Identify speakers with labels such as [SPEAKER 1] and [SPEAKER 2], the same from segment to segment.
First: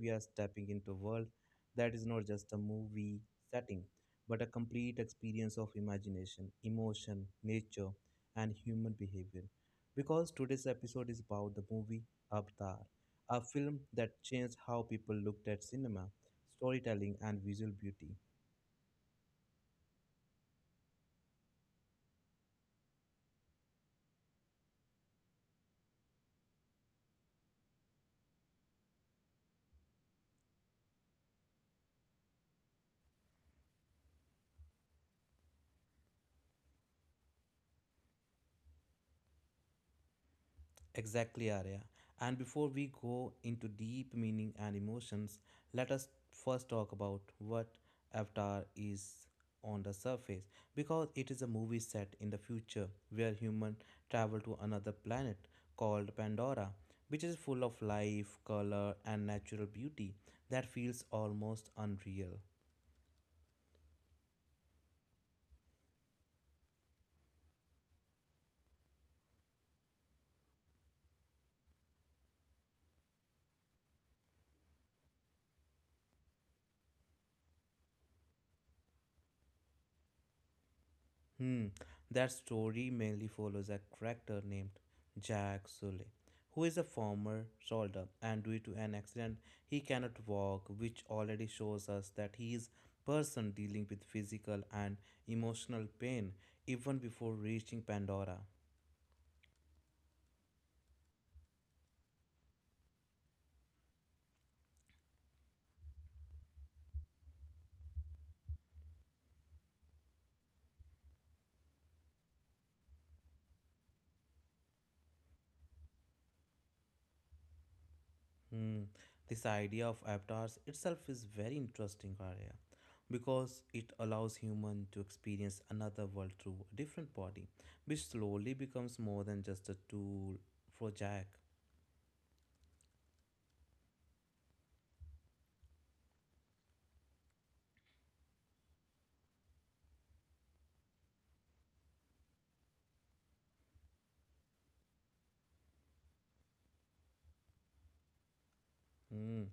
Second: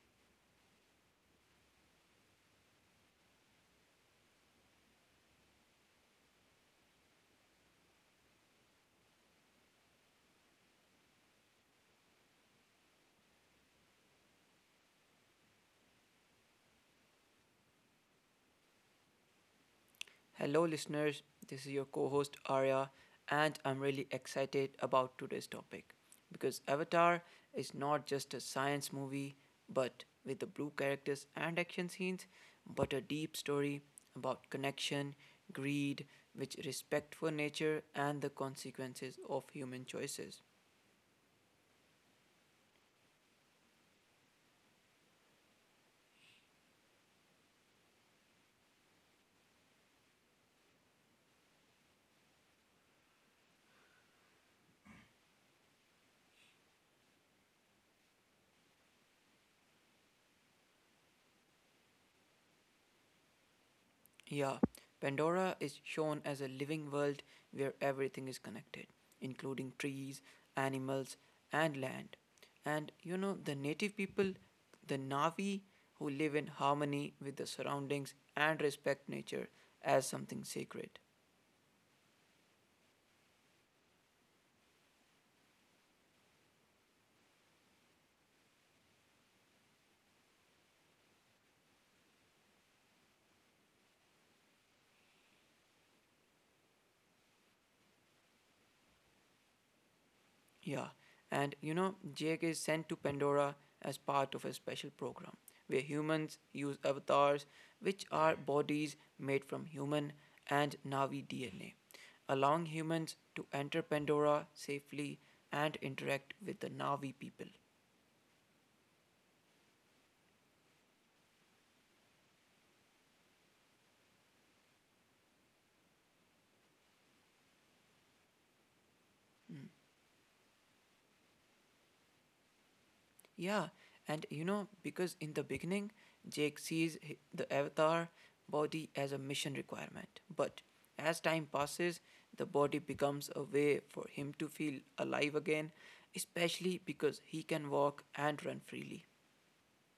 [SPEAKER 1] we are stepping into a world that is not just a movie setting, but a complete experience of imagination, emotion, nature, and human behavior. Because today's episode is about the movie Avatar, a film that changed how people looked at cinema, storytelling, and visual beauty.
[SPEAKER 2] Hello, listeners. This is your co host Arya, and I'm really excited about today's topic because Avatar is not just a science movie, but with the blue characters and action scenes, but a deep story about connection, greed, which respect for nature, and the consequences of human choices.
[SPEAKER 1] Exactly, Arya. And before we go into deep meaning and emotions, let us first talk about what Avatar is on the surface because it is a movie set in the future where humans travel to another planet called Pandora, which is full of life, color, and natural beauty that feels almost unreal.
[SPEAKER 2] Yeah, Pandora is shown as a living world where everything is connected, including trees, animals, and land. And you know, the native people, the Navi, who live in harmony with the surroundings and respect nature as something sacred.
[SPEAKER 1] Hmm, that story mainly follows a character named Jack Sully, who is a former soldier and due to an accident he cannot walk, which already shows us that he is person dealing with physical and emotional pain even before reaching Pandora.
[SPEAKER 2] Yeah, and you know, Jake is sent to Pandora as part of a special program where humans use avatars, which are bodies made from human and Navi DNA, allowing humans to enter Pandora safely and interact with the Navi people.
[SPEAKER 1] Hmm, this idea of avatars itself is very interesting, Arya, because it allows human to experience another world through a different body, which slowly becomes more than just a tool for Jack.
[SPEAKER 2] Yeah, and you know, because in the beginning, Jake sees the avatar body as a mission requirement. But as time passes, the body becomes a way for him to feel alive again, especially because he can walk and run freely.
[SPEAKER 1] Hmm,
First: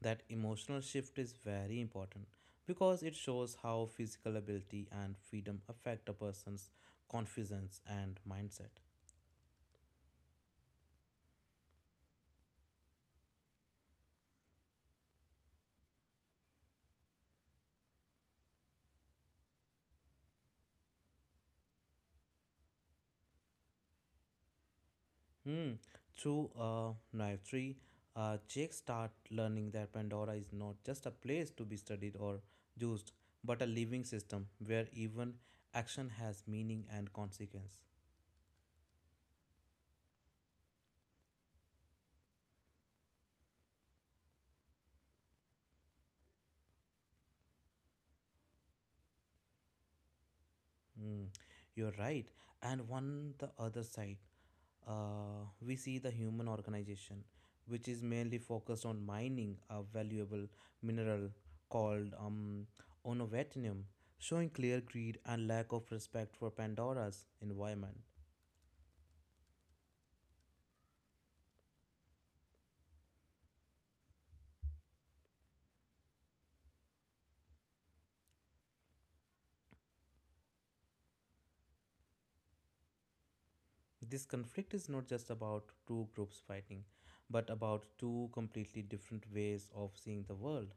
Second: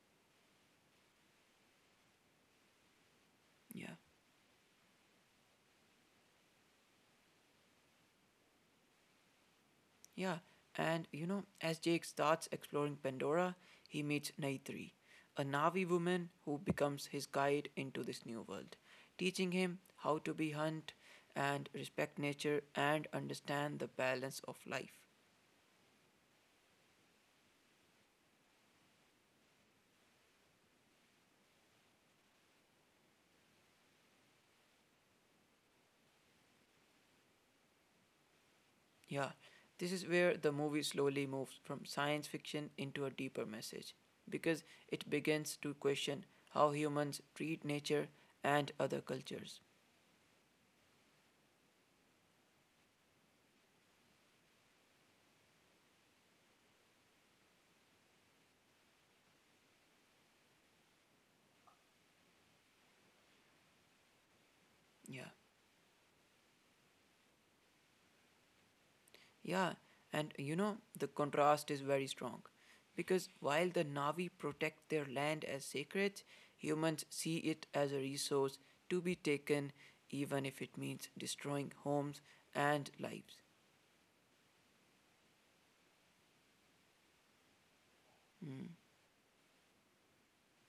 [SPEAKER 1] that emotional shift is very important because it shows how
[SPEAKER 2] Yeah.
[SPEAKER 1] physical ability and freedom affect a person's confidence and mindset.
[SPEAKER 2] Yeah, and you know, as Jake starts exploring Pandora, he meets Naitri, a Navi woman who becomes his guide into this new world, teaching him how to be hunt and respect nature and understand the balance of life.
[SPEAKER 1] Hmm. Through naivety, Jake start learning that Pandora is not just a place to be studied or used, but a living system where even action has meaning and consequence.
[SPEAKER 2] Yeah, this is where the movie slowly moves from science fiction into a deeper message because it begins to question how humans treat nature and other cultures.
[SPEAKER 1] Hmm. You're right. And on the other side, we see the human organization, which is mainly focused on mining a valuable mineral called onovatinum, showing clear greed and
[SPEAKER 2] Yeah.
[SPEAKER 1] lack of respect for Pandora's environment.
[SPEAKER 2] Yeah, and you know, the contrast is very strong. Because while the Navi protect their land as sacred, humans see it as a resource to be taken, even if it means destroying homes and lives.
[SPEAKER 1] This conflict is not just about two groups fighting, but about two completely
[SPEAKER 2] Mm.
[SPEAKER 1] different ways of seeing the world.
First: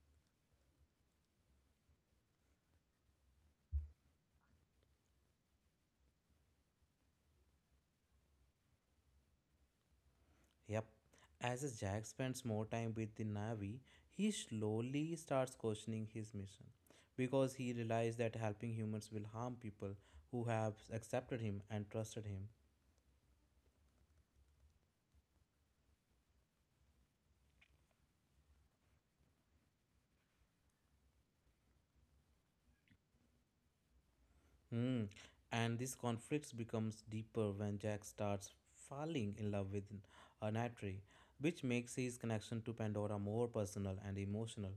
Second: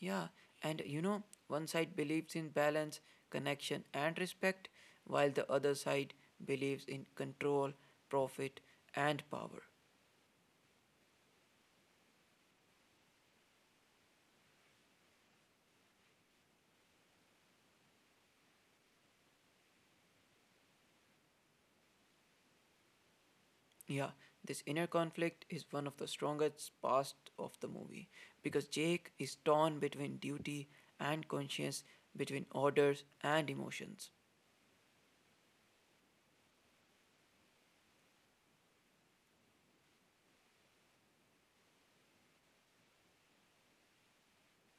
[SPEAKER 2] Yeah, and you know, one side believes in balance, connection, and respect, while the other side believes in control, profit, and power.
[SPEAKER 1] Yep. As Jack spends more time with the Na'vi, he slowly starts questioning his mission because he realizes that helping humans will harm people who have accepted him and trusted him.
[SPEAKER 2] Yeah, this inner conflict is one of the strongest parts of the movie because Jake is torn between duty and conscience, between orders and emotions.
[SPEAKER 1] Hmm. And this conflict becomes deeper when Jack starts falling in love with Anatri, which makes his connection to Pandora more personal and emotional.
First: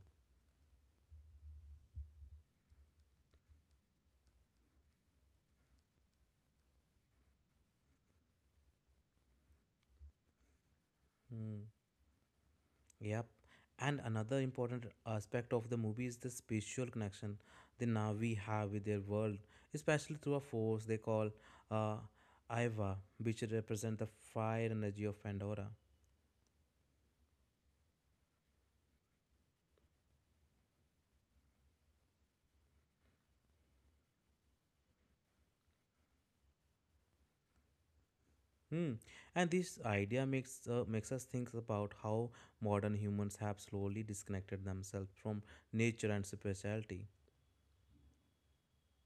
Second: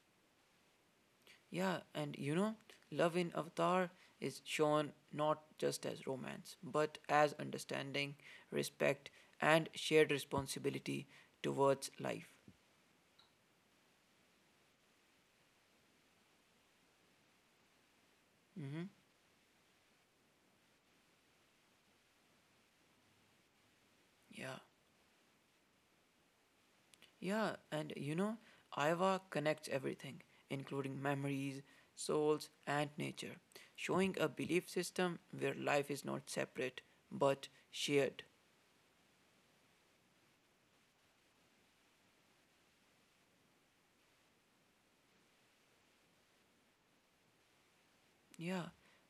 [SPEAKER 2] Yeah, and you know, love in Avatar is shown not just as romance, but as understanding, respect, and shared responsibility
[SPEAKER 1] Mm,
[SPEAKER 2] towards life.
[SPEAKER 1] yep. And another important aspect of the movie is the spiritual connection the Na'vi have with
[SPEAKER 2] Hmm.
[SPEAKER 1] their world, especially through a force they call uh, Aiva, which represent the
[SPEAKER 2] Yeah.
[SPEAKER 1] fire energy of Pandora.
[SPEAKER 2] Yeah, and you know, Aiwa connects everything, including memories, souls, and nature, showing a belief system where life is not separate but shared.
[SPEAKER 1] Hmm. And this idea makes makes us think about how modern humans have slowly disconnected themselves from nature and spirituality.
[SPEAKER 2] Yeah,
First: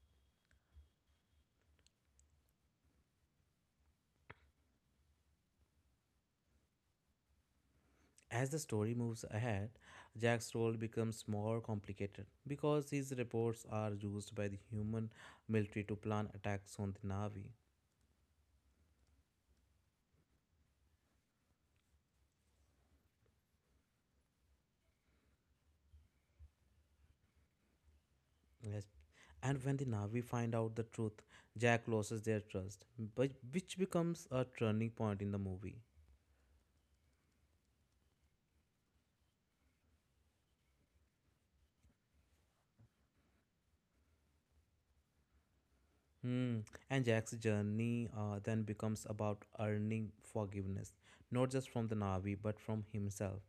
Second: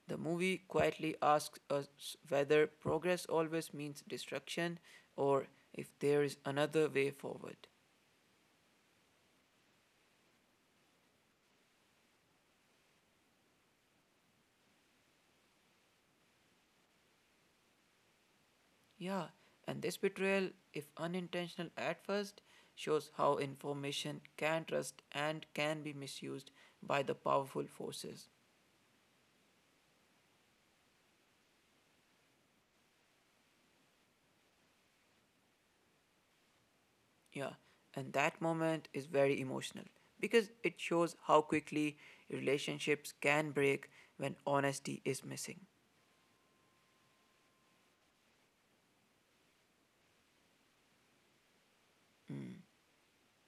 [SPEAKER 2] the movie quietly asks us whether progress always means destruction or if there is another way forward.
[SPEAKER 1] As the story moves ahead, Jack's role becomes more complicated because his reports are used by the human military to plan attacks on the Na'vi.
[SPEAKER 2] Yeah, and this betrayal, if unintentional at first, shows how information can trust and can be misused by the powerful forces.
[SPEAKER 1] Yes. And when the Na'vi find out the truth, Jack loses their trust, but which becomes a turning point in the movie.
[SPEAKER 2] Yeah, and that moment is very emotional because it shows how quickly relationships can break when honesty is missing.
[SPEAKER 1] Hmm. And Jack's journey then becomes about earning forgiveness, not just from the Na'vi, but
[SPEAKER 2] Mm.
[SPEAKER 1] from himself.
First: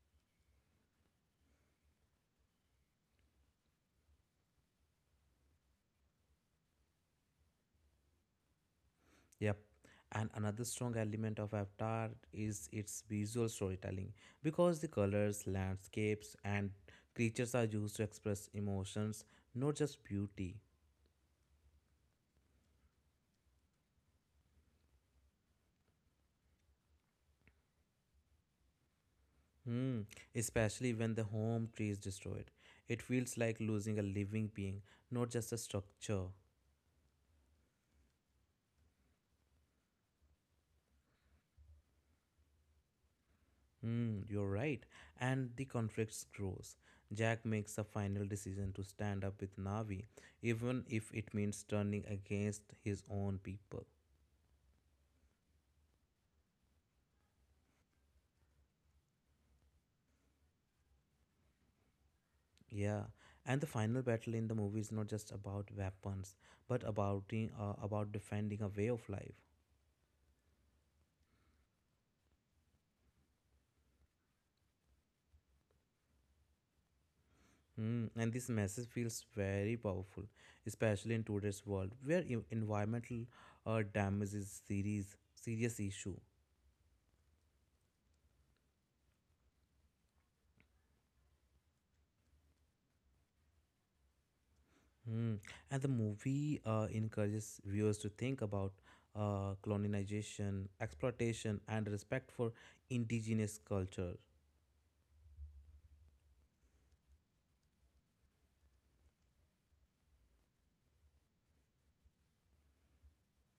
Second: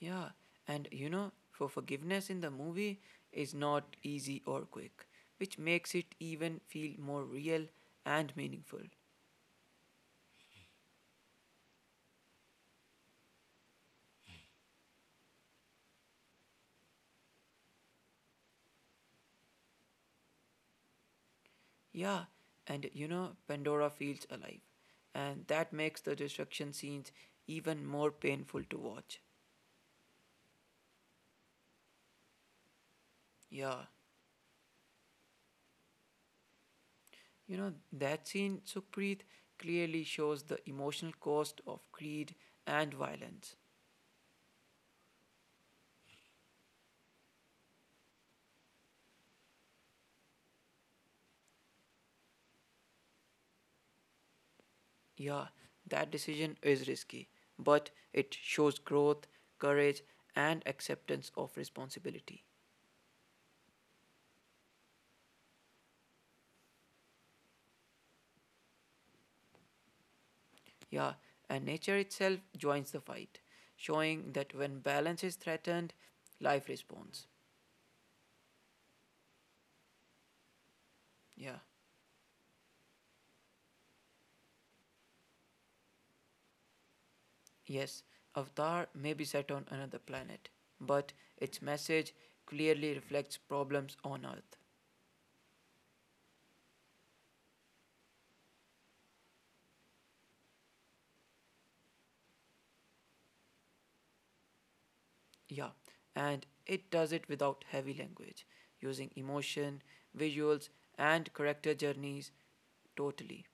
[SPEAKER 2] Yeah, and you know, for forgiveness in the movie is not easy or quick, which makes it even feel more real and meaningful.
[SPEAKER 1] Yep. And another strong element of Avatar is its visual storytelling because the colors, landscapes, and creatures are used to express emotions, not just beauty.
[SPEAKER 2] Yeah, and you know, Pandora feels alive, and that makes the destruction scenes even more painful to watch.
[SPEAKER 1] Hmm. Especially when the home tree is destroyed, it feels like
[SPEAKER 2] Yeah.
[SPEAKER 1] losing a living being, not just a structure.
[SPEAKER 2] You know, that scene, Sukhpreet, clearly shows the emotional cost of greed and violence.
[SPEAKER 1] Hmm, you're right. And the conflict grows. Jack makes a final decision to stand up with Navi, even if it means turning against his own people.
[SPEAKER 2] Yeah, that decision is risky, but it shows growth, courage, and acceptance of responsibility.
[SPEAKER 1] Yeah, and the final battle in the movie is not just about weapons, but about about defending a way of life.
[SPEAKER 2] Yeah, and nature itself joins the fight, showing that when balance is threatened, life responds.
[SPEAKER 1] Hmm, and this message feels very powerful, especially in
[SPEAKER 2] Yeah,
[SPEAKER 1] today's world where environmental damage is serious issue.
[SPEAKER 2] yes, Avatar may be set on another planet, but its message clearly reflects problems on Earth.
[SPEAKER 1] Hmm, and the movie encourages viewers to think about colonization, exploitation, and respect for indigenous culture.
[SPEAKER 2] Yeah, and it does it without heavy language, using emotion, visuals, and character journeys totally.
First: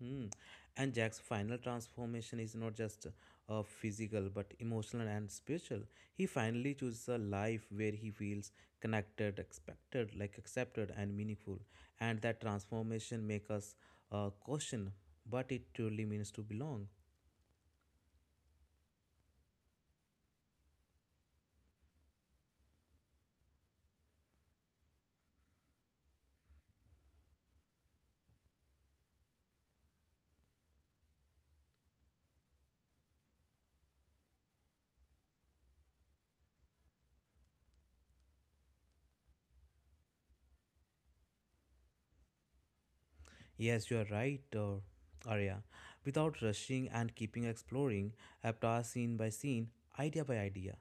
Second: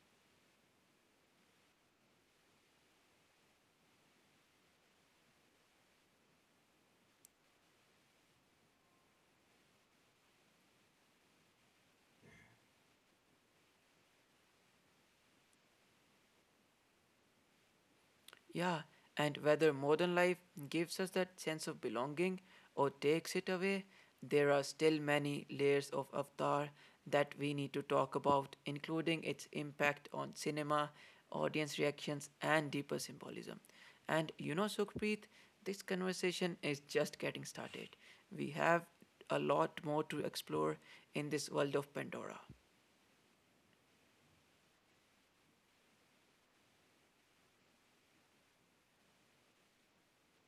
[SPEAKER 1] Hmm. And Jack's final transformation is not just physical but emotional and spiritual. He finally chooses a life where he feels connected, expected, like accepted and meaningful. And that transformation makes us question what it truly means to belong.
[SPEAKER 2] Yeah, and whether modern life gives us that sense of belonging or takes it away, there are still many layers of Avatar that we need to talk about, including its impact on cinema, audience reactions, and deeper symbolism. And you know, Sukhpreet, this conversation is just getting started. We have a lot more to explore in this world of Pandora.
[SPEAKER 1] Yes, you are right, Arya. Without rushing and keeping exploring, avatar scene by scene, idea by idea.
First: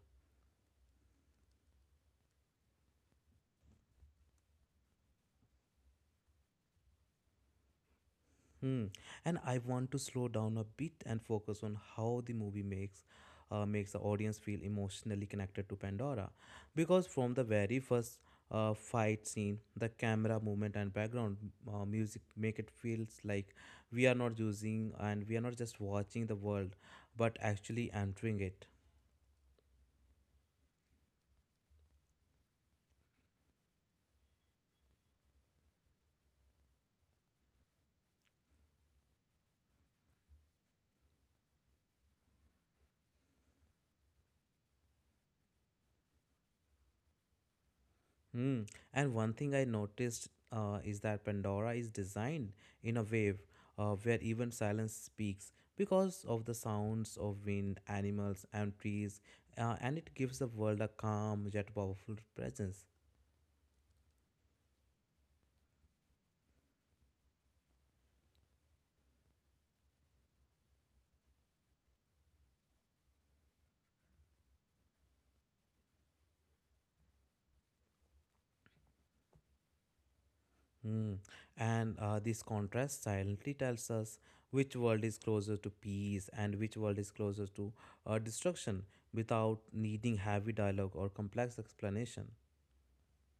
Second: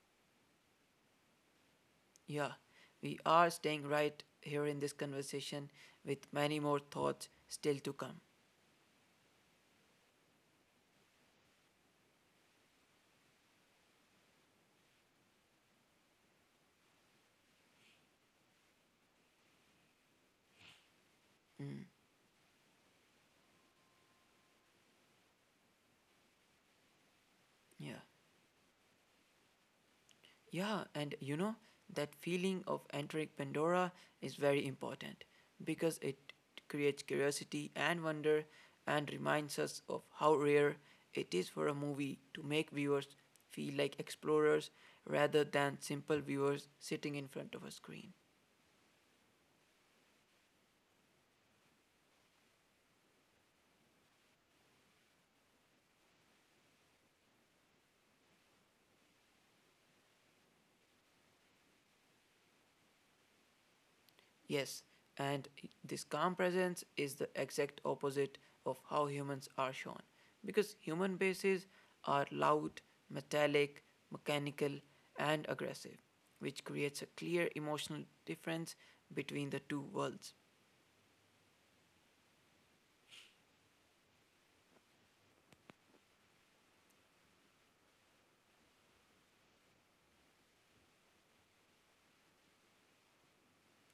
[SPEAKER 2] Yeah, we are staying right here in this conversation with many more thoughts still to come.
[SPEAKER 1] Hmm. And I want to slow down a bit and focus on how the movie makes makes the audience feel emotionally connected to Pandora, because from the very first fight scene, the camera movement and background
[SPEAKER 2] Mm,
[SPEAKER 1] music make it feels like we are not using and we are not just watching the world, but actually
[SPEAKER 2] yeah,
[SPEAKER 1] entering it.
[SPEAKER 2] yeah, and you know, that feeling of entering Pandora is very important because it creates curiosity and wonder and reminds us of how rare it is for a movie to make viewers feel like explorers rather than simple viewers sitting in front of a screen.
[SPEAKER 1] Hmm. And one thing I noticed is that Pandora is designed in a wave where even silence speaks because of the sounds of wind, animals, and trees, and it gives the world a calm yet powerful presence.
[SPEAKER 2] Yes, and this calm presence is the exact opposite of how humans are shown. Because human bases are loud, metallic, mechanical, and aggressive, which creates a clear emotional difference between the two worlds.
[SPEAKER 1] Hmm. And this contrast silently tells us which world is closer to peace and which world is closer to destruction without needing heavy dialogue or complex explanation.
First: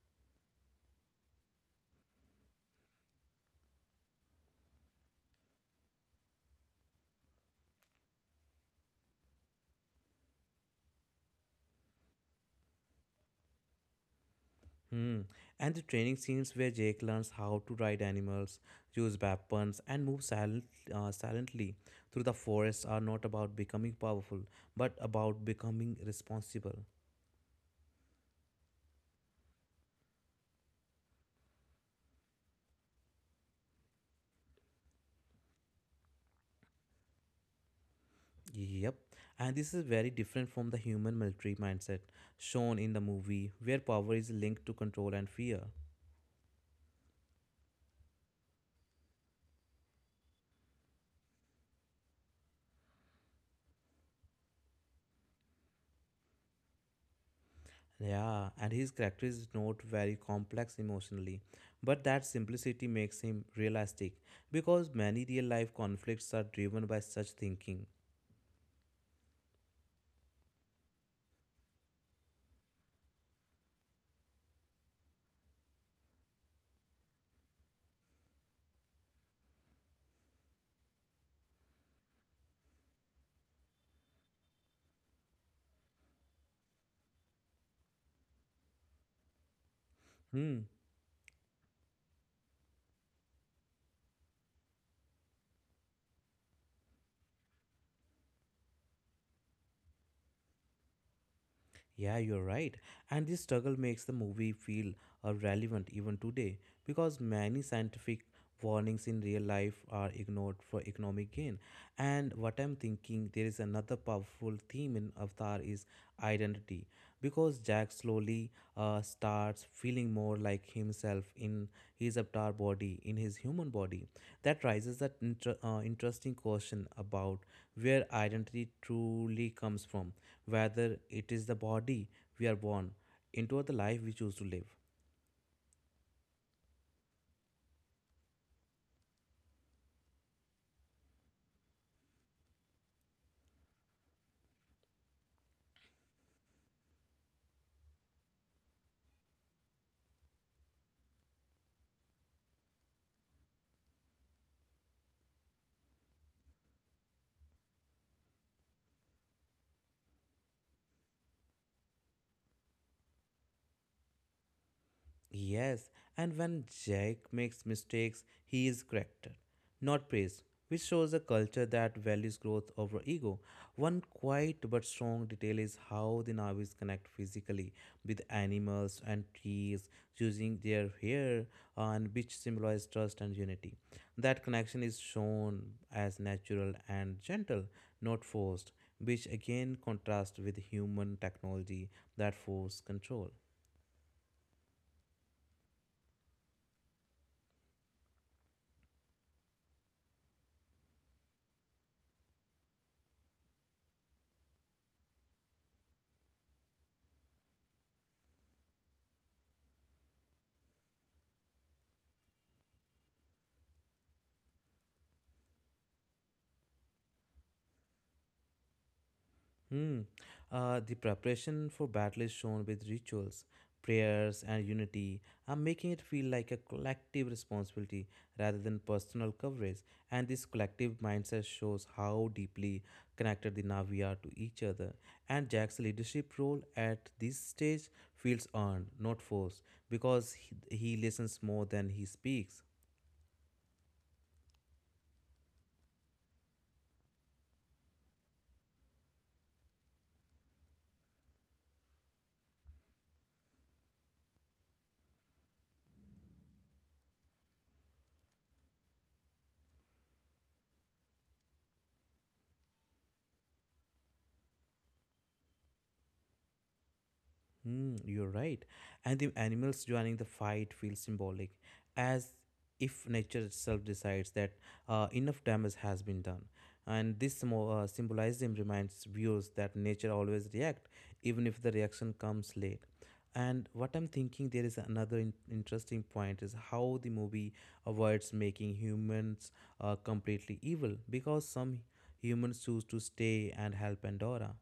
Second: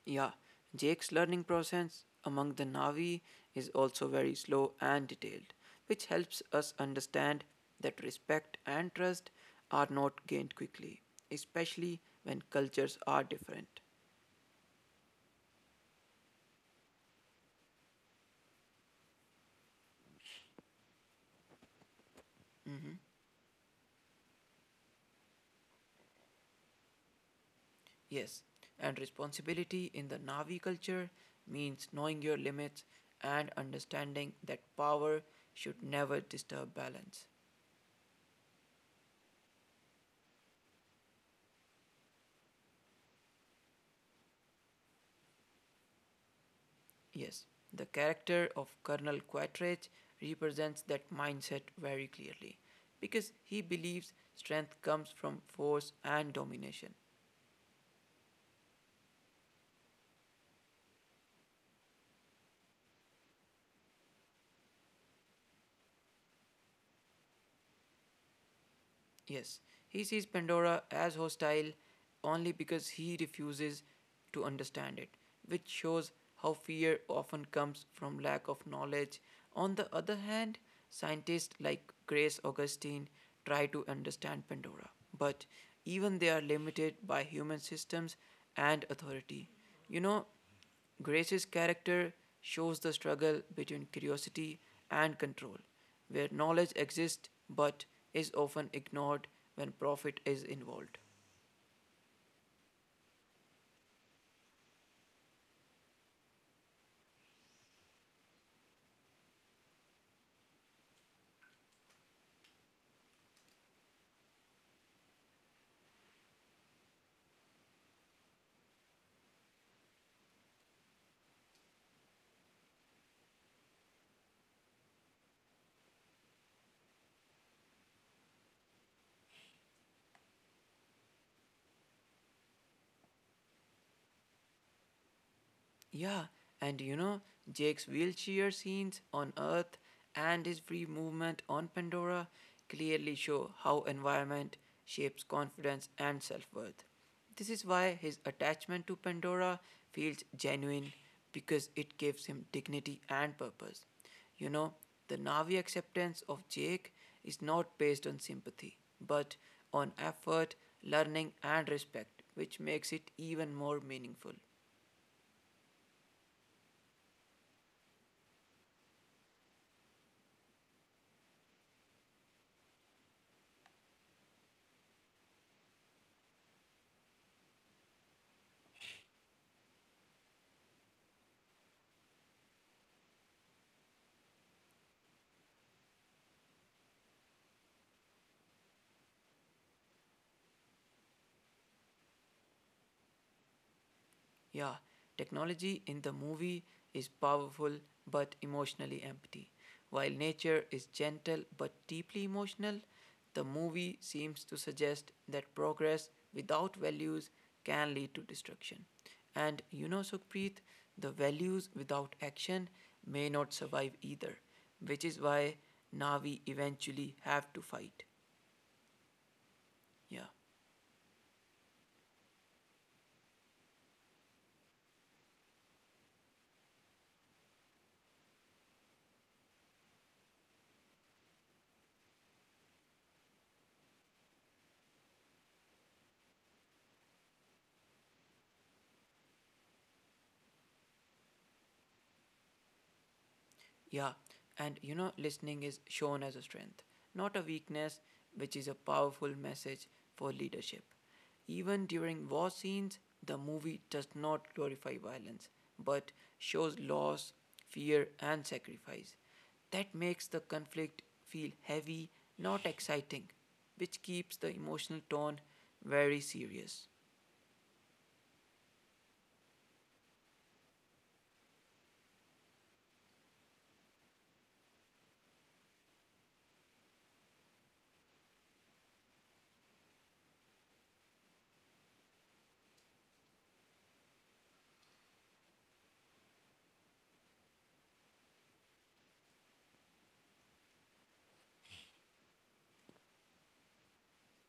[SPEAKER 2] Yeah, Jake's learning process among the Navi is also very slow and detailed, which helps us understand that respect and trust are not gained quickly, especially when cultures are different.
[SPEAKER 1] Hmm. And the training scenes where Jake learns how to ride animals, use weapons, and silently through the forest
[SPEAKER 2] Mhm.
[SPEAKER 1] are not about becoming powerful, but about becoming responsible.
[SPEAKER 2] Yes, and responsibility in the Navi culture means knowing your limits and understanding that power should never disturb balance.
[SPEAKER 1] Yep. And this is very different from the human military mindset shown in the movie, where power is linked to control and fear.
[SPEAKER 2] Yes, the character of Colonel Quattrage represents that mindset very clearly because he believes strength comes from force and domination.
[SPEAKER 1] Yeah, and his character is not very complex emotionally, but that simplicity makes him realistic because many real life conflicts are driven by such thinking.
[SPEAKER 2] Yes, he sees Pandora as hostile only because he refuses to understand it, which shows how fear often comes from lack of knowledge. On the other hand, scientists like Grace Augustine try to understand Pandora, but even they are limited by human systems and authority. You know,
[SPEAKER 1] Hmm.
[SPEAKER 2] Grace's character shows the struggle between curiosity and control, where knowledge exists but is often ignored when profit is involved.
[SPEAKER 1] Yeah, you're right. And this struggle makes the movie feel relevant even today because many scientific warnings in real life are ignored for economic gain. And what I'm thinking, there is another powerful theme in Avatar is identity because Jack slowly starts feeling more like himself in his avatar body, in his human body. That raises that interesting question about where identity truly comes from, whether it is the body we are born into the life we choose to live.
[SPEAKER 2] Yeah, and you know, Jake's wheelchair scenes on Earth and his free movement on Pandora clearly show how environment shapes confidence and self worth. This is why his attachment to Pandora feels genuine because it gives him dignity and purpose. You know, the Navi acceptance of Jake is not based on sympathy, but on effort, learning, and respect, which makes it even more meaningful.
[SPEAKER 1] Yes, and when Jack makes mistakes, he is corrected, not praised, which shows a culture that values growth over ego. One quiet but strong detail is how the Navis connect physically with animals and trees using their hair, and which symbolize trust and unity. That connection is shown as natural and gentle, not forced, which again contrasts with human technology that force control.
[SPEAKER 2] Yeah, technology in the movie is powerful but emotionally empty. While nature is gentle but deeply emotional, the movie seems to suggest that progress without values can lead to destruction. And you know, Sukhpreet, the values without action may not survive either, which is why Navi eventually have to fight.
[SPEAKER 1] Hmm. The
[SPEAKER 2] Yeah.
[SPEAKER 1] preparation for battle is shown with rituals, prayers, and unity. I'm making it feel like a collective responsibility rather than personal coverage. And this collective mindset shows how deeply connected the Na'vi are to each other. And Jack's leadership role at this stage feels earned, not forced, because he listens more than he speaks.
[SPEAKER 2] Yeah, and you know, listening is shown as a strength, not a weakness, which is a powerful message for leadership. Even during war scenes, the movie does not glorify violence, but shows loss, fear, and sacrifice. That makes the conflict feel heavy, not exciting, which keeps the emotional tone very serious.
[SPEAKER 1] Mm, you're right. And the animals joining the fight feel symbolic, as if nature itself decides that enough damage has been done. And this symbolism reminds viewers that nature always reacts, even if the reaction comes late. And what I'm thinking there is another interesting point is how the movie avoids making humans completely evil because some humans choose to stay and help Pandora.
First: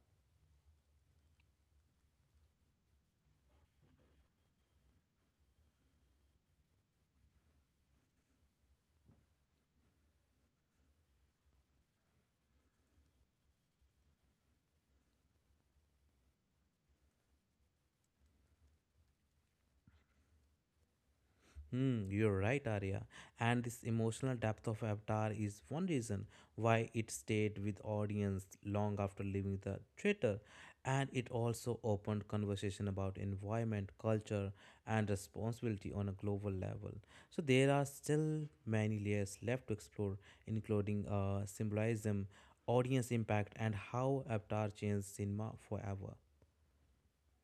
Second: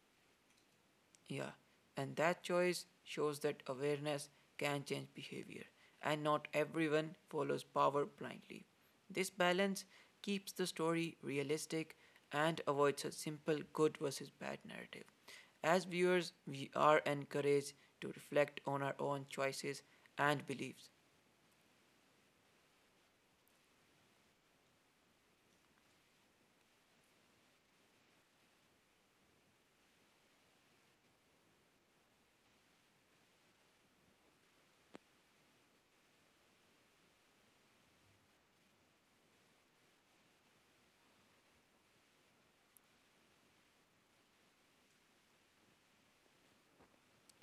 [SPEAKER 2] Yeah, and that choice shows that awareness can change behavior, and not everyone follows power blindly. This balance keeps the story realistic and avoids a simple good versus bad narrative. As viewers, we are encouraged to reflect on our own choices and beliefs.
[SPEAKER 1] Hmm, you're right, Arya. And this emotional depth of Avatar is one reason why it stayed with audience long after leaving the theater, and it also opened conversation about environment, culture, and responsibility on a global level. So there are still many layers left to explore, including symbolism, audience impact, and how Avatar changed cinema forever.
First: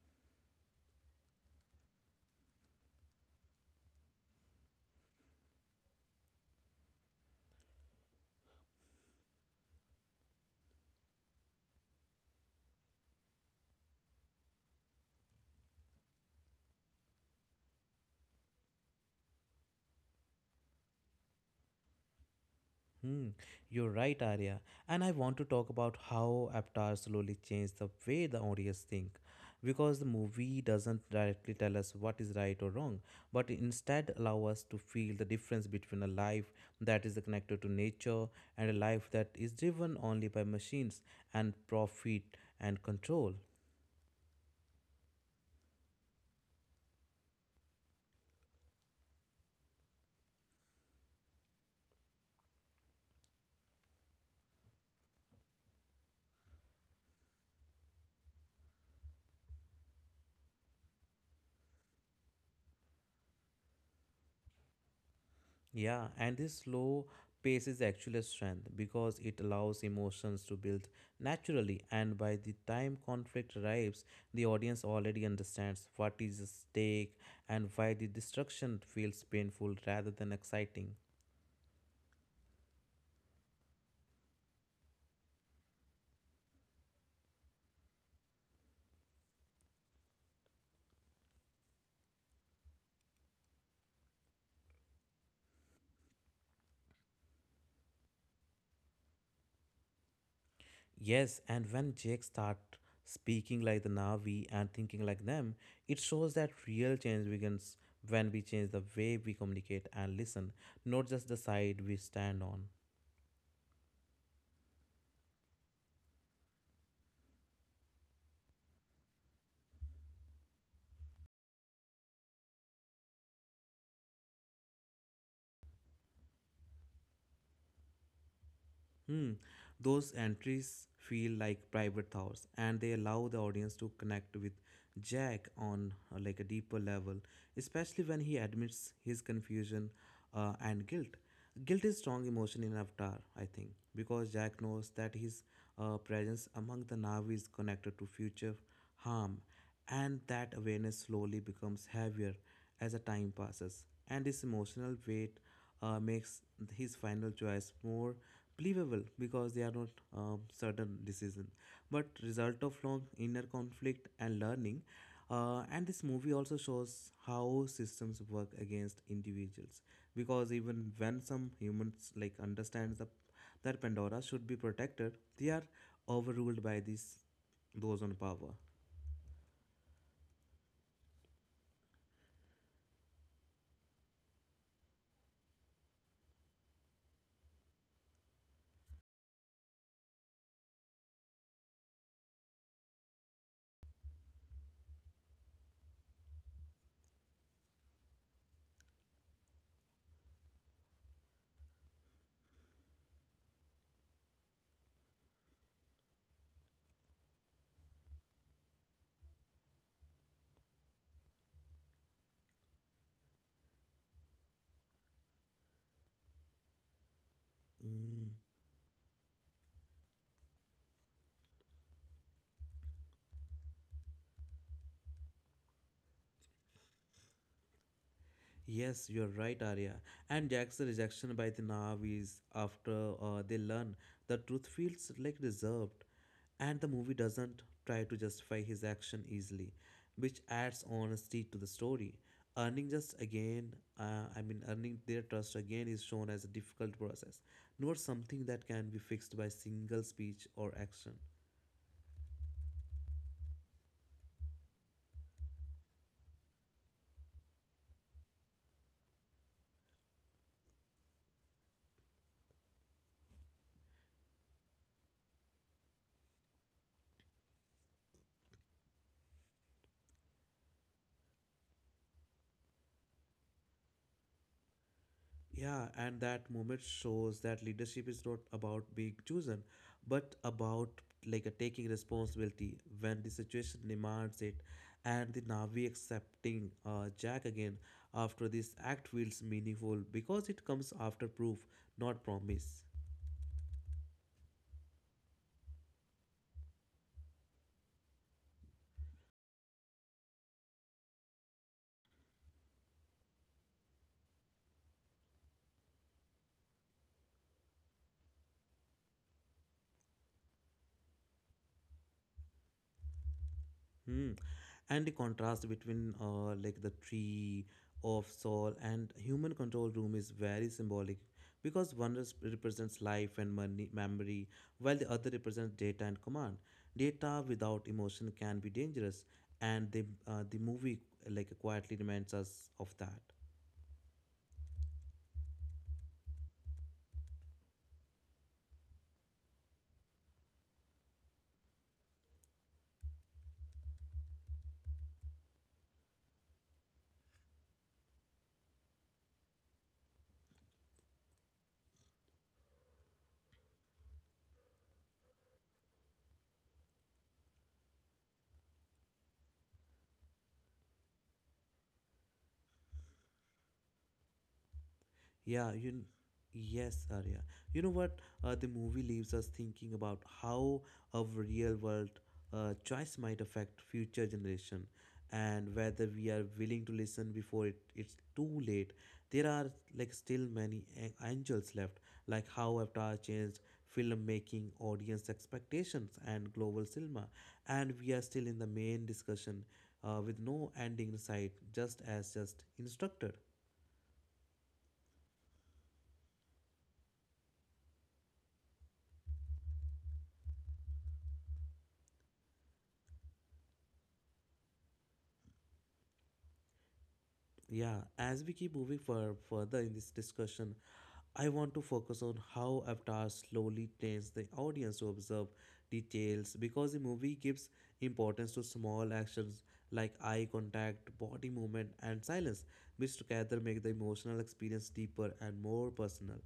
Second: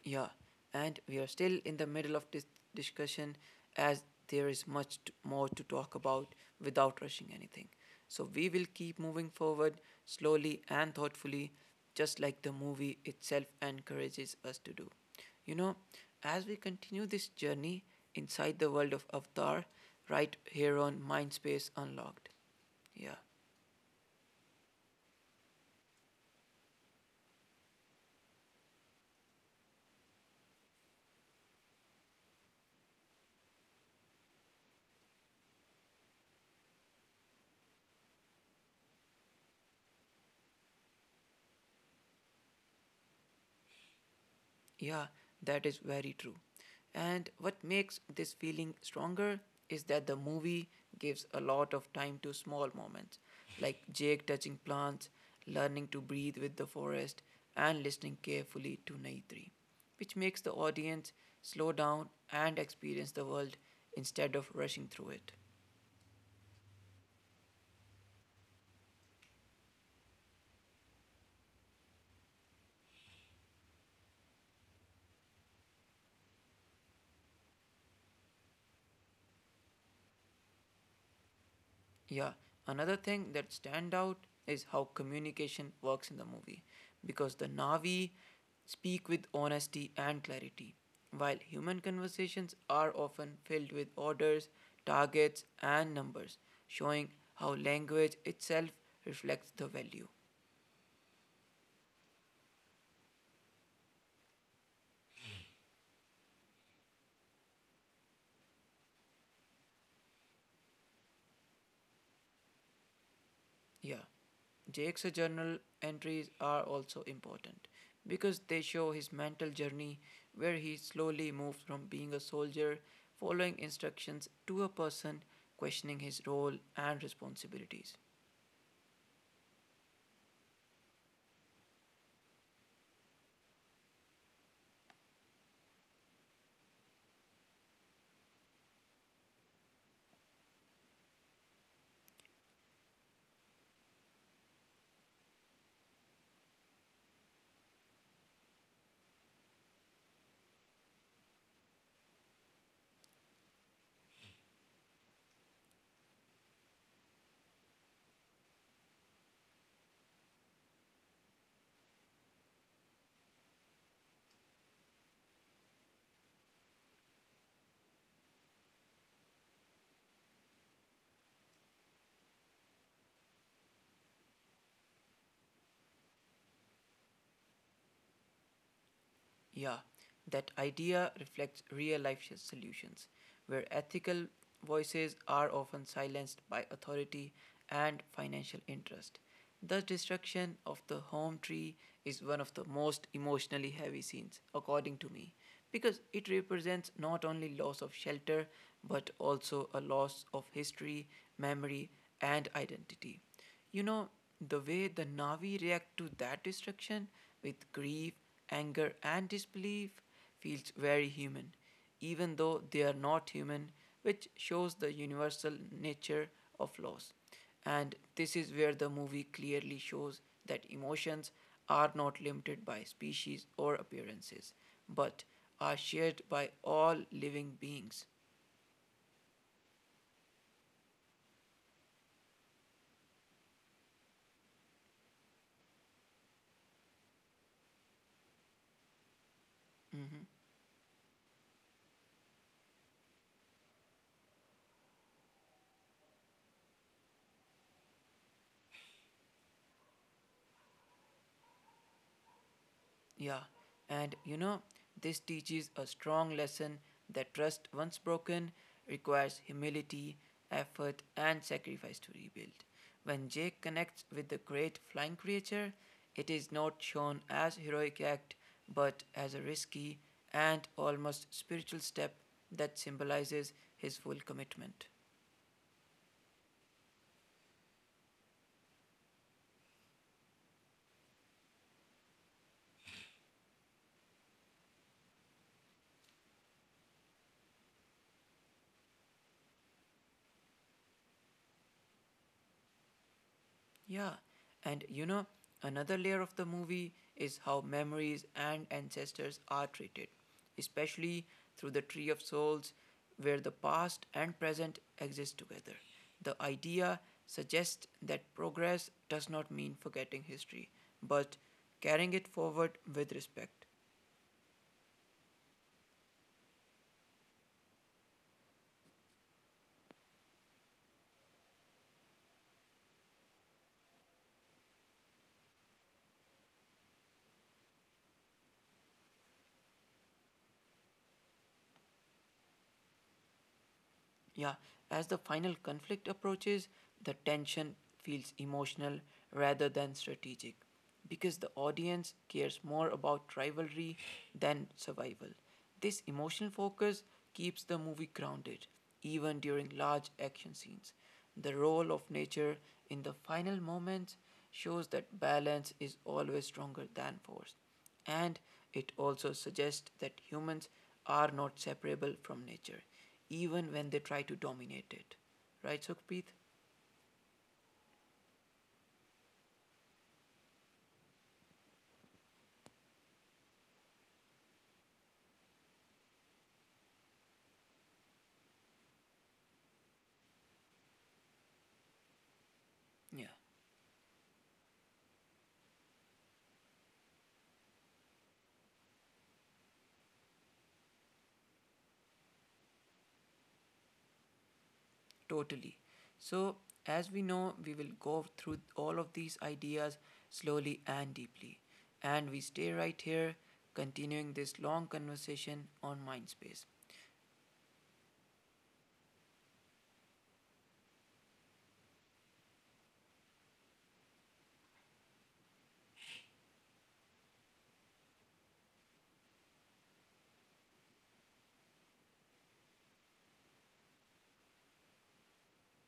[SPEAKER 2] Yeah, and we are still in the middle of this discussion as there is much more to talk about without rushing anything. So we will keep moving forward slowly and thoughtfully, just like the movie itself encourages us to do. You know, as we continue this journey inside the world of Avatar, right here on Mindspace Unlocked. Yeah.
[SPEAKER 1] Hmm, you're right, Arya. And I want to talk about how Avatar slowly changed the way the audience think. Because the movie doesn't directly tell us what is right or wrong, but instead allow us to feel the difference between a life that is connected to nature and a life that is driven only by machines and profit and control.
[SPEAKER 2] Yeah, that is very true. And what makes this feeling stronger is that the movie gives a lot of time to small moments, like Jake touching plants, learning to breathe with the forest, and listening carefully to Naitri, which makes the audience slow down and experience the world instead of rushing through it.
[SPEAKER 1] Yeah, and this slow pace is actually a strength because it allows emotions to build naturally, and by the time conflict arrives, the audience already understands what is at stake and why the destruction feels painful rather than exciting.
[SPEAKER 2] Yeah, another thing that stand out is how communication works in the movie because the Navi speak with honesty and clarity while human conversations are often filled with orders, targets and numbers showing how language itself reflects the value.
[SPEAKER 1] Yes, and when Jake starts speaking like the Navi and thinking like them, it shows that real change begins when we change the way we communicate and listen, not just the side we stand on.
[SPEAKER 2] Yeah, Jake's journal entries are also important because they show his mental journey where he slowly moves from being a soldier following instructions to a person questioning his role and responsibilities.
[SPEAKER 1] Hmm. Those entries feel like private thoughts and they allow the audience to connect with Jack on like a deeper level, especially when he admits his confusion and guilt. Guilt is strong emotion in Avatar, I think, because Jack knows that his presence among the Na'vi is connected to future harm, and that awareness slowly becomes heavier as the time passes. And this emotional weight makes his final choice more believable because they are not certain decision but result of long inner conflict and learning, and this movie also shows how systems work against individuals because even when some humans like understands the, that pandora should be protected they are overruled by these those on power.
[SPEAKER 2] Yeah, that idea reflects real life solutions, where ethical voices are often silenced by authority and financial interest. The destruction of the home tree is one of the most emotionally heavy scenes, according to me, because it represents not only loss of shelter but also a loss of history, memory, and identity. You know, the way the Navi react to that destruction with grief, anger, and disbelief feels very human, even though they are not human, which shows the universal nature of loss. And this
[SPEAKER 1] Mm.
[SPEAKER 2] is where the movie clearly shows that emotions are not limited by species or appearances, but are shared by all living beings.
[SPEAKER 1] Yes, you're right, Arya. And Jack's rejection by the Na'vi after they learn the truth feels like reserved, and the movie doesn't try to justify his action easily,
[SPEAKER 2] Mhm.
[SPEAKER 1] which adds honesty to the story. Earning just again, I mean, Earning their trust again is shown as a difficult process, not something that can be fixed by single speech or action.
[SPEAKER 2] Yeah, and you know, this teaches a strong lesson that trust, once broken, requires humility, effort, and sacrifice to rebuild. When Jake connects with the great flying creature, it is not shown as heroic act but as a risky and almost spiritual step that symbolizes his full commitment.
[SPEAKER 1] Yeah, and that moment shows that leadership is not about being chosen, but about a taking responsibility when the situation demands it. And the Navi accepting Jack again after this act feels meaningful because it comes after proof, not promise.
[SPEAKER 2] Yeah, and you know, another layer of the movie is how memories and ancestors are treated, especially through the Tree of Souls, where the past and present exist together. The idea suggests that progress does not mean forgetting history, but carrying it forward with respect.
[SPEAKER 1] Hmm. And the contrast between the tree of Saul and human control room is very symbolic because one represents life and money, memory, while the other represents data and command. Data without emotion can be dangerous, and the movie quietly reminds us of that.
[SPEAKER 2] Yeah, as the final conflict approaches, the tension feels emotional rather than strategic because the audience cares more about rivalry than survival. This emotional focus keeps the movie grounded even during large action scenes. The role of nature in the final moments shows that balance is always stronger than force, and it also suggests that humans are not separable from nature, even when they try to dominate it. Right,
[SPEAKER 1] Yeah, you. kn-
[SPEAKER 2] Sukhpreet?
[SPEAKER 1] Yes, Arya. You know what? The movie leaves us thinking about how a real world choice might affect future generation, and whether we are willing to listen before it's too late. There are still many angles left, like how
[SPEAKER 2] Yeah,
[SPEAKER 1] Avatar changed filmmaking, audience expectations, and global cinema, and we are still in the main discussion with no ending in sight, just as just instructed.
[SPEAKER 2] totally. So, as we know, we will go through all of these ideas slowly and deeply. And we stay right here, continuing this long conversation on MindSpace.
[SPEAKER 1] Yeah, as we keep moving further in this discussion, I want to focus on how Avatar slowly trains the audience to observe details because the movie gives importance to small actions like eye contact, body movement, and silence, which together make the emotional experience deeper and more personal.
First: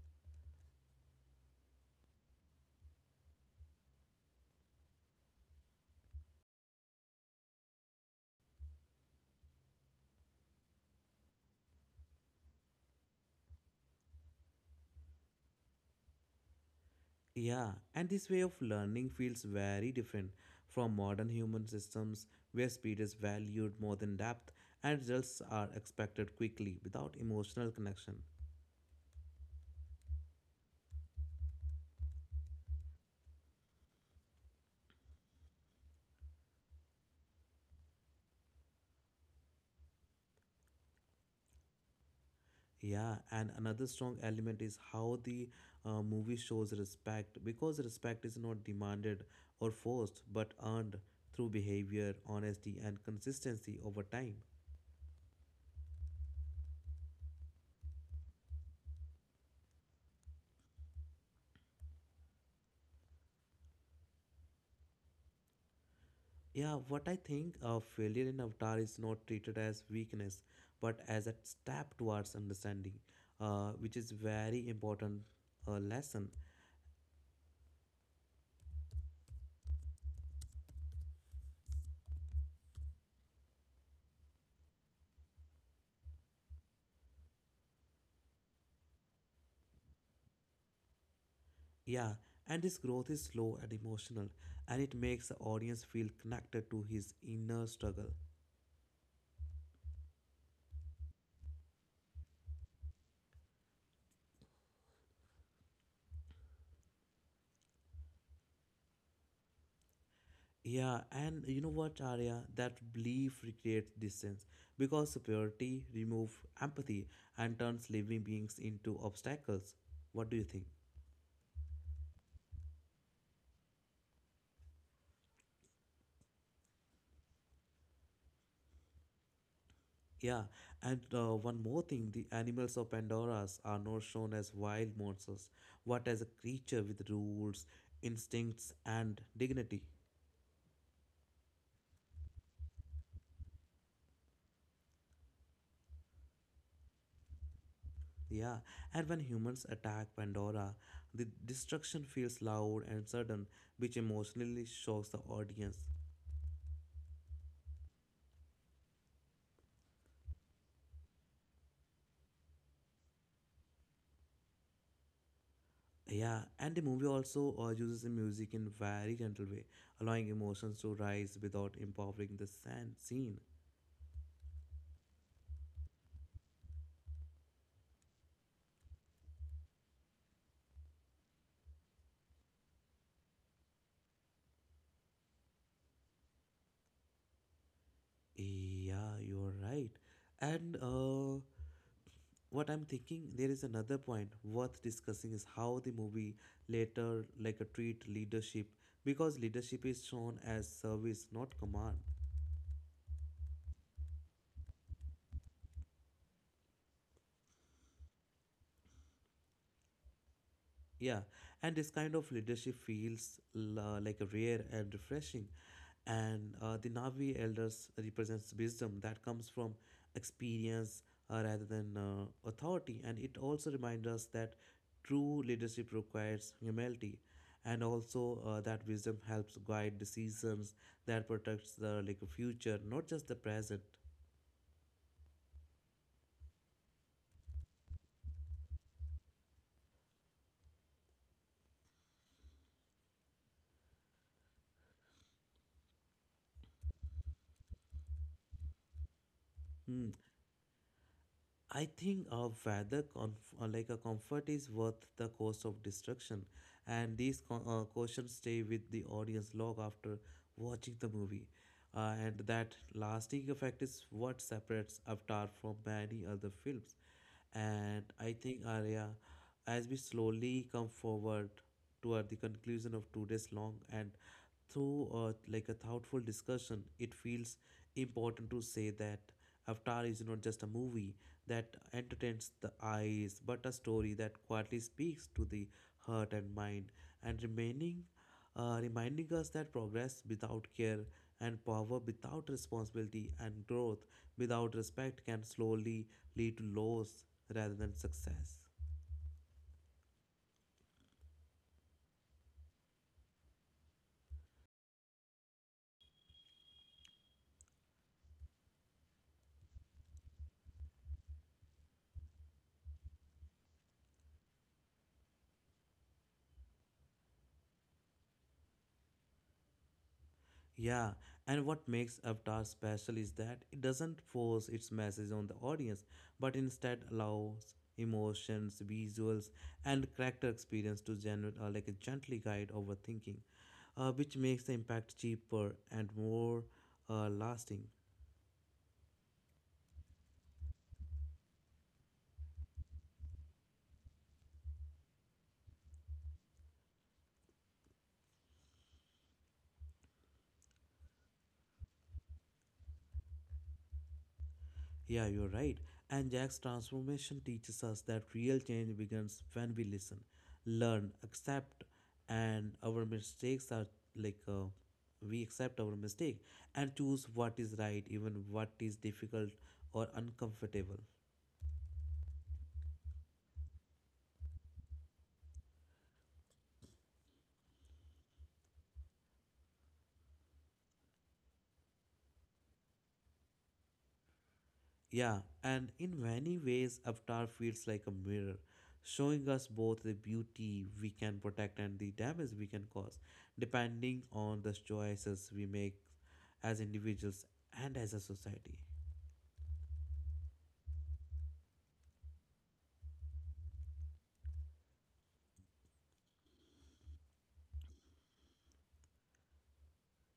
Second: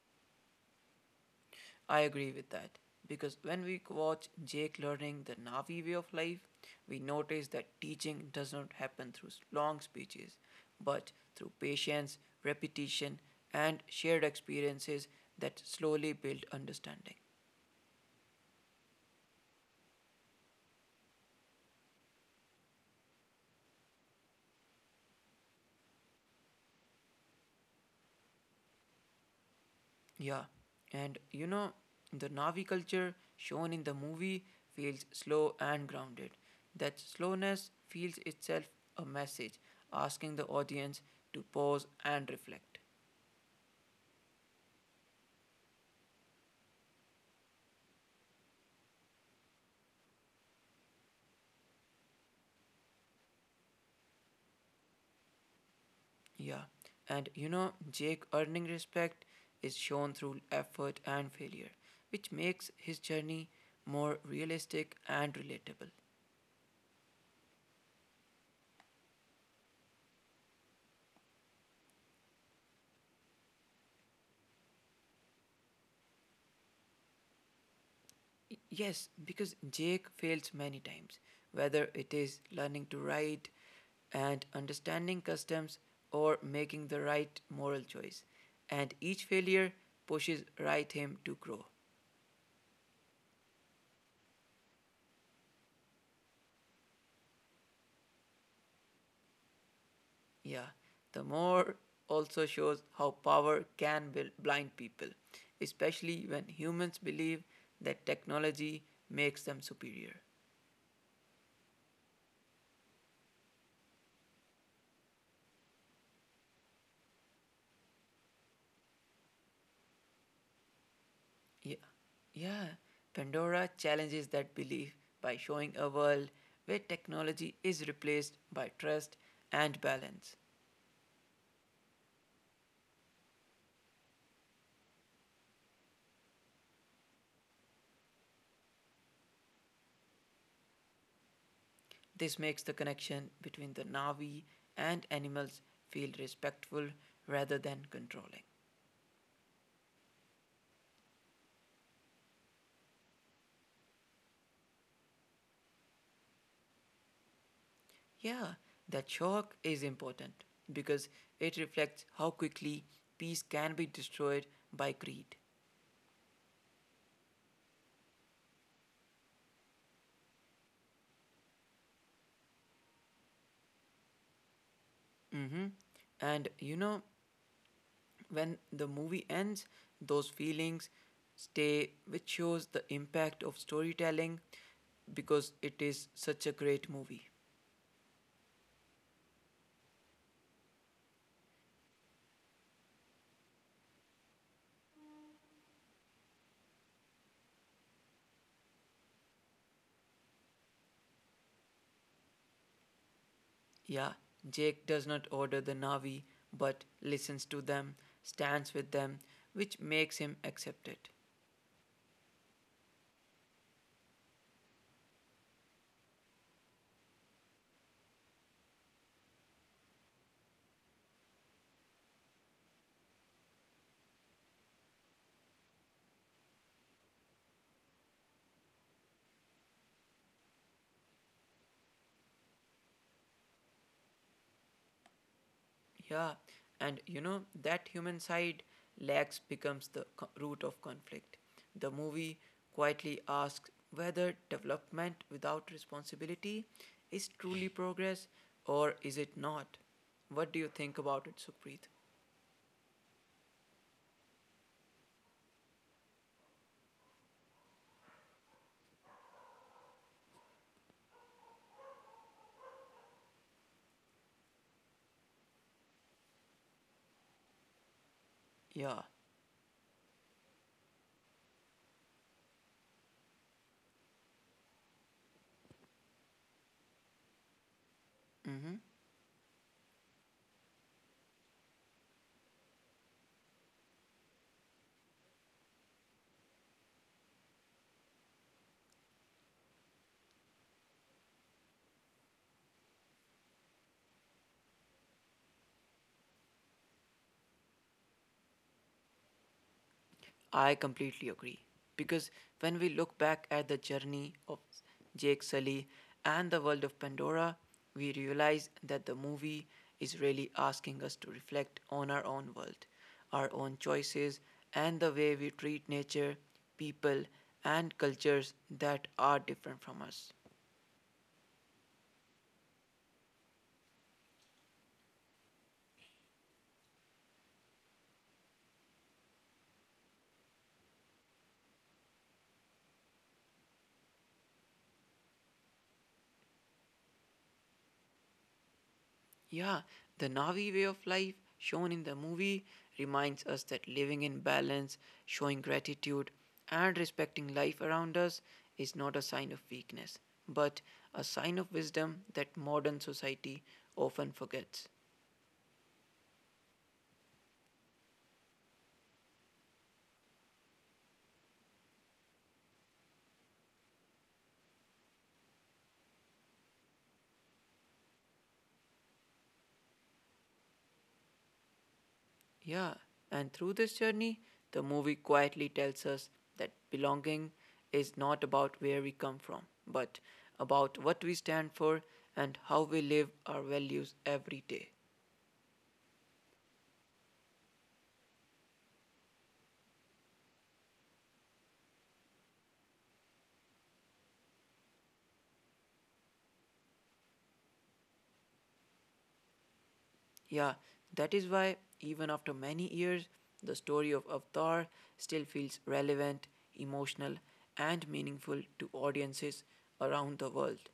[SPEAKER 2] I agree with that because when we watch Jake learning the Navi way of life, we notice that teaching does not happen through long speeches, but through patience, repetition, and shared experiences that slowly build understanding.
[SPEAKER 1] Yeah, and this way of learning feels very different from modern human systems where speed is valued more than depth and results are expected quickly without emotional connection.
[SPEAKER 2] Yeah, and you know, the Navi culture shown in the movie feels slow and grounded. That slowness feels itself a message asking the audience to pause and reflect.
[SPEAKER 1] Yeah, and another strong element is how the movie shows respect because respect is not demanded or forced but earned through behavior, honesty, and consistency over time.
[SPEAKER 2] Yeah, and you know, Jake earning respect is shown through effort and failure, which makes his journey more realistic and relatable.
[SPEAKER 1] Yeah, what I think of failure in Avatar is not treated as weakness, but as a step towards understanding, which is very important lesson.
[SPEAKER 2] Yes, because Jake fails many times, whether it is learning to ride and understanding customs or making the right moral choice, and each failure pushes right him to grow.
[SPEAKER 1] Yeah, and this growth is slow and emotional, and it makes the audience feel connected to his inner struggle.
[SPEAKER 2] Yeah, the more also shows how power can blind people, especially when humans believe that technology makes them superior.
[SPEAKER 1] Yeah, and you know what, Arya? That belief recreates distance because superiority removes empathy and turns living beings into obstacles. What do you think?
[SPEAKER 2] Yeah, yeah. Pandora challenges that belief by showing a world where technology is replaced by trust and balance.
[SPEAKER 1] Yeah, and one more thing the animals of Pandora's are not shown as wild monsters, but as a creature with rules, instincts, and dignity.
[SPEAKER 2] This makes the connection between the Navi and animals feel respectful rather than controlling.
[SPEAKER 1] Yeah, and when humans attack Pandora, the destruction feels loud and sudden, which emotionally shocks the audience.
[SPEAKER 2] Yeah, that shock is important because it reflects how quickly peace can be destroyed by greed.
[SPEAKER 1] Yeah, and the movie also uses the music in very gentle way, allowing emotions to rise without empowering the scene.
[SPEAKER 2] Hmm. And you know, when the movie ends, those feelings stay, which shows the impact of storytelling because it is such a great movie.
[SPEAKER 1] Yeah, you're right. And what I'm thinking there is another point worth discussing is how the movie later a treat leadership because leadership is shown as service not command.
[SPEAKER 2] Yeah, Jake does not order the Navi but listens to them, stands with them, which makes him accepted.
[SPEAKER 1] Yeah, and this kind of leadership feels like rare and refreshing. And the Navi elders represents wisdom that comes from experience rather than authority. And it also reminds us that true leadership requires humility, and also that wisdom helps guide decisions that protects the future, not just the present.
[SPEAKER 2] Yeah, and you know, that human side lacks becomes the root of conflict. The movie quietly asks whether development without responsibility is truly progress or is it not? What do
[SPEAKER 1] Hmm.
[SPEAKER 2] you think about it, Supreet?
[SPEAKER 1] I think a rather a comfort is worth the cost of destruction, and these questions stay with the audience long after watching the movie, and that lasting effect is what separates Avatar from many other films. And I
[SPEAKER 2] Yeah.
[SPEAKER 1] think, Arya, as we slowly come forward toward the conclusion of today's long and through a thoughtful discussion, it feels
[SPEAKER 2] Mm-hmm.
[SPEAKER 1] important to say that Avatar is not just a movie that entertains the eyes, but a story that quietly speaks to the heart and mind and remaining reminding us that progress without care and power without responsibility and growth without respect can slowly lead to loss rather than success.
[SPEAKER 2] I completely agree. Because when we look back at the journey of Jake Sully and the world of Pandora, we realize that the movie is really asking us to reflect on our own world, our own choices, and the way we treat nature, people, and cultures that are different from us.
[SPEAKER 1] Yeah, and what makes Avatar special is that it doesn't force its message on the audience, but instead allows emotions, visuals, and character experience to generate a gently guide overthinking, which makes the impact cheaper and more lasting.
[SPEAKER 2] Yeah, the Navi way of life shown in the movie reminds us that living in balance, showing gratitude, and respecting life around us is not a sign of weakness, but a sign of wisdom that modern society often forgets.
[SPEAKER 1] Yeah, you're right. And Jack's transformation teaches us that real change begins when we listen, learn, accept, and our mistakes are like uh, we accept our mistake and choose what is right, even what is difficult or uncomfortable.
[SPEAKER 2] Yeah, and through this journey, the movie quietly tells us that belonging is not about where we come from, but about what we stand for and how we live our values every day.
[SPEAKER 1] Yeah, and in many ways, Avatar feels like a mirror, showing us both the beauty we can protect and the damage we can cause, depending on the choices we make as individuals and as a society.
[SPEAKER 2] Yeah, that is why, even after many years, the story of Avatar still feels relevant, emotional, and meaningful to audiences around the world.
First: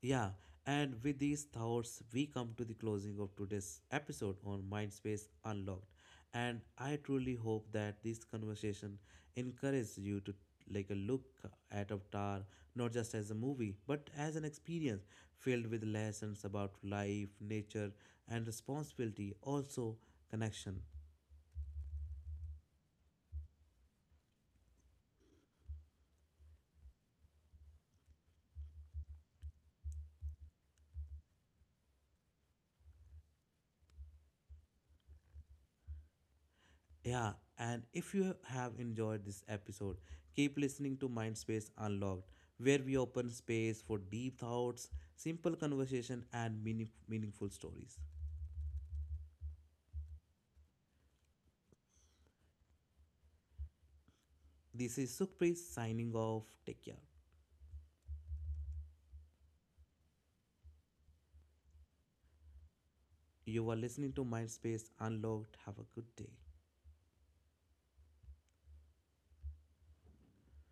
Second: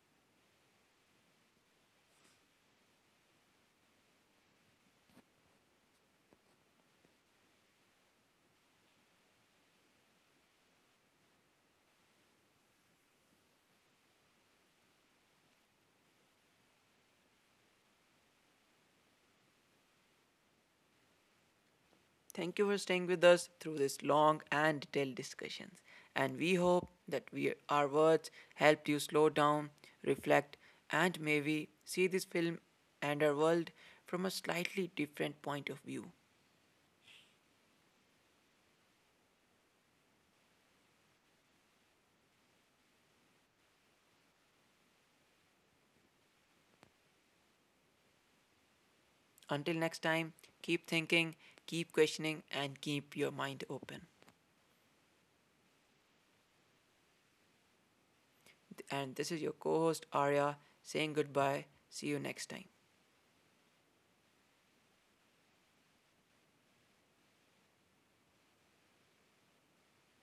[SPEAKER 1] Yeah, and with these thoughts, we come to the closing of today's episode on Mindspace Unlocked. And I truly hope that this conversation encourages you to a look at Avatar not just as a movie but as an experience filled with lessons about life, nature, and responsibility, also connection.
[SPEAKER 2] Thank you for staying with us through this long and detailed discussions, and we hope that we, our words helped you slow down, reflect, and maybe see this film and our world from a slightly different point of view.
[SPEAKER 1] Yeah, and if you have enjoyed this episode, keep listening to Mindspace Unlocked, where we open space for deep thoughts, simple conversation, and meaningful stories.
[SPEAKER 2] Until next time, keep thinking, keep questioning, and keep your mind open.
[SPEAKER 1] This is Sukhpreet signing off. Take care.
[SPEAKER 2] And this is your co host Arya saying goodbye. See you next time.
[SPEAKER 1] You are listening to Mindspace Unlocked. Have a good day.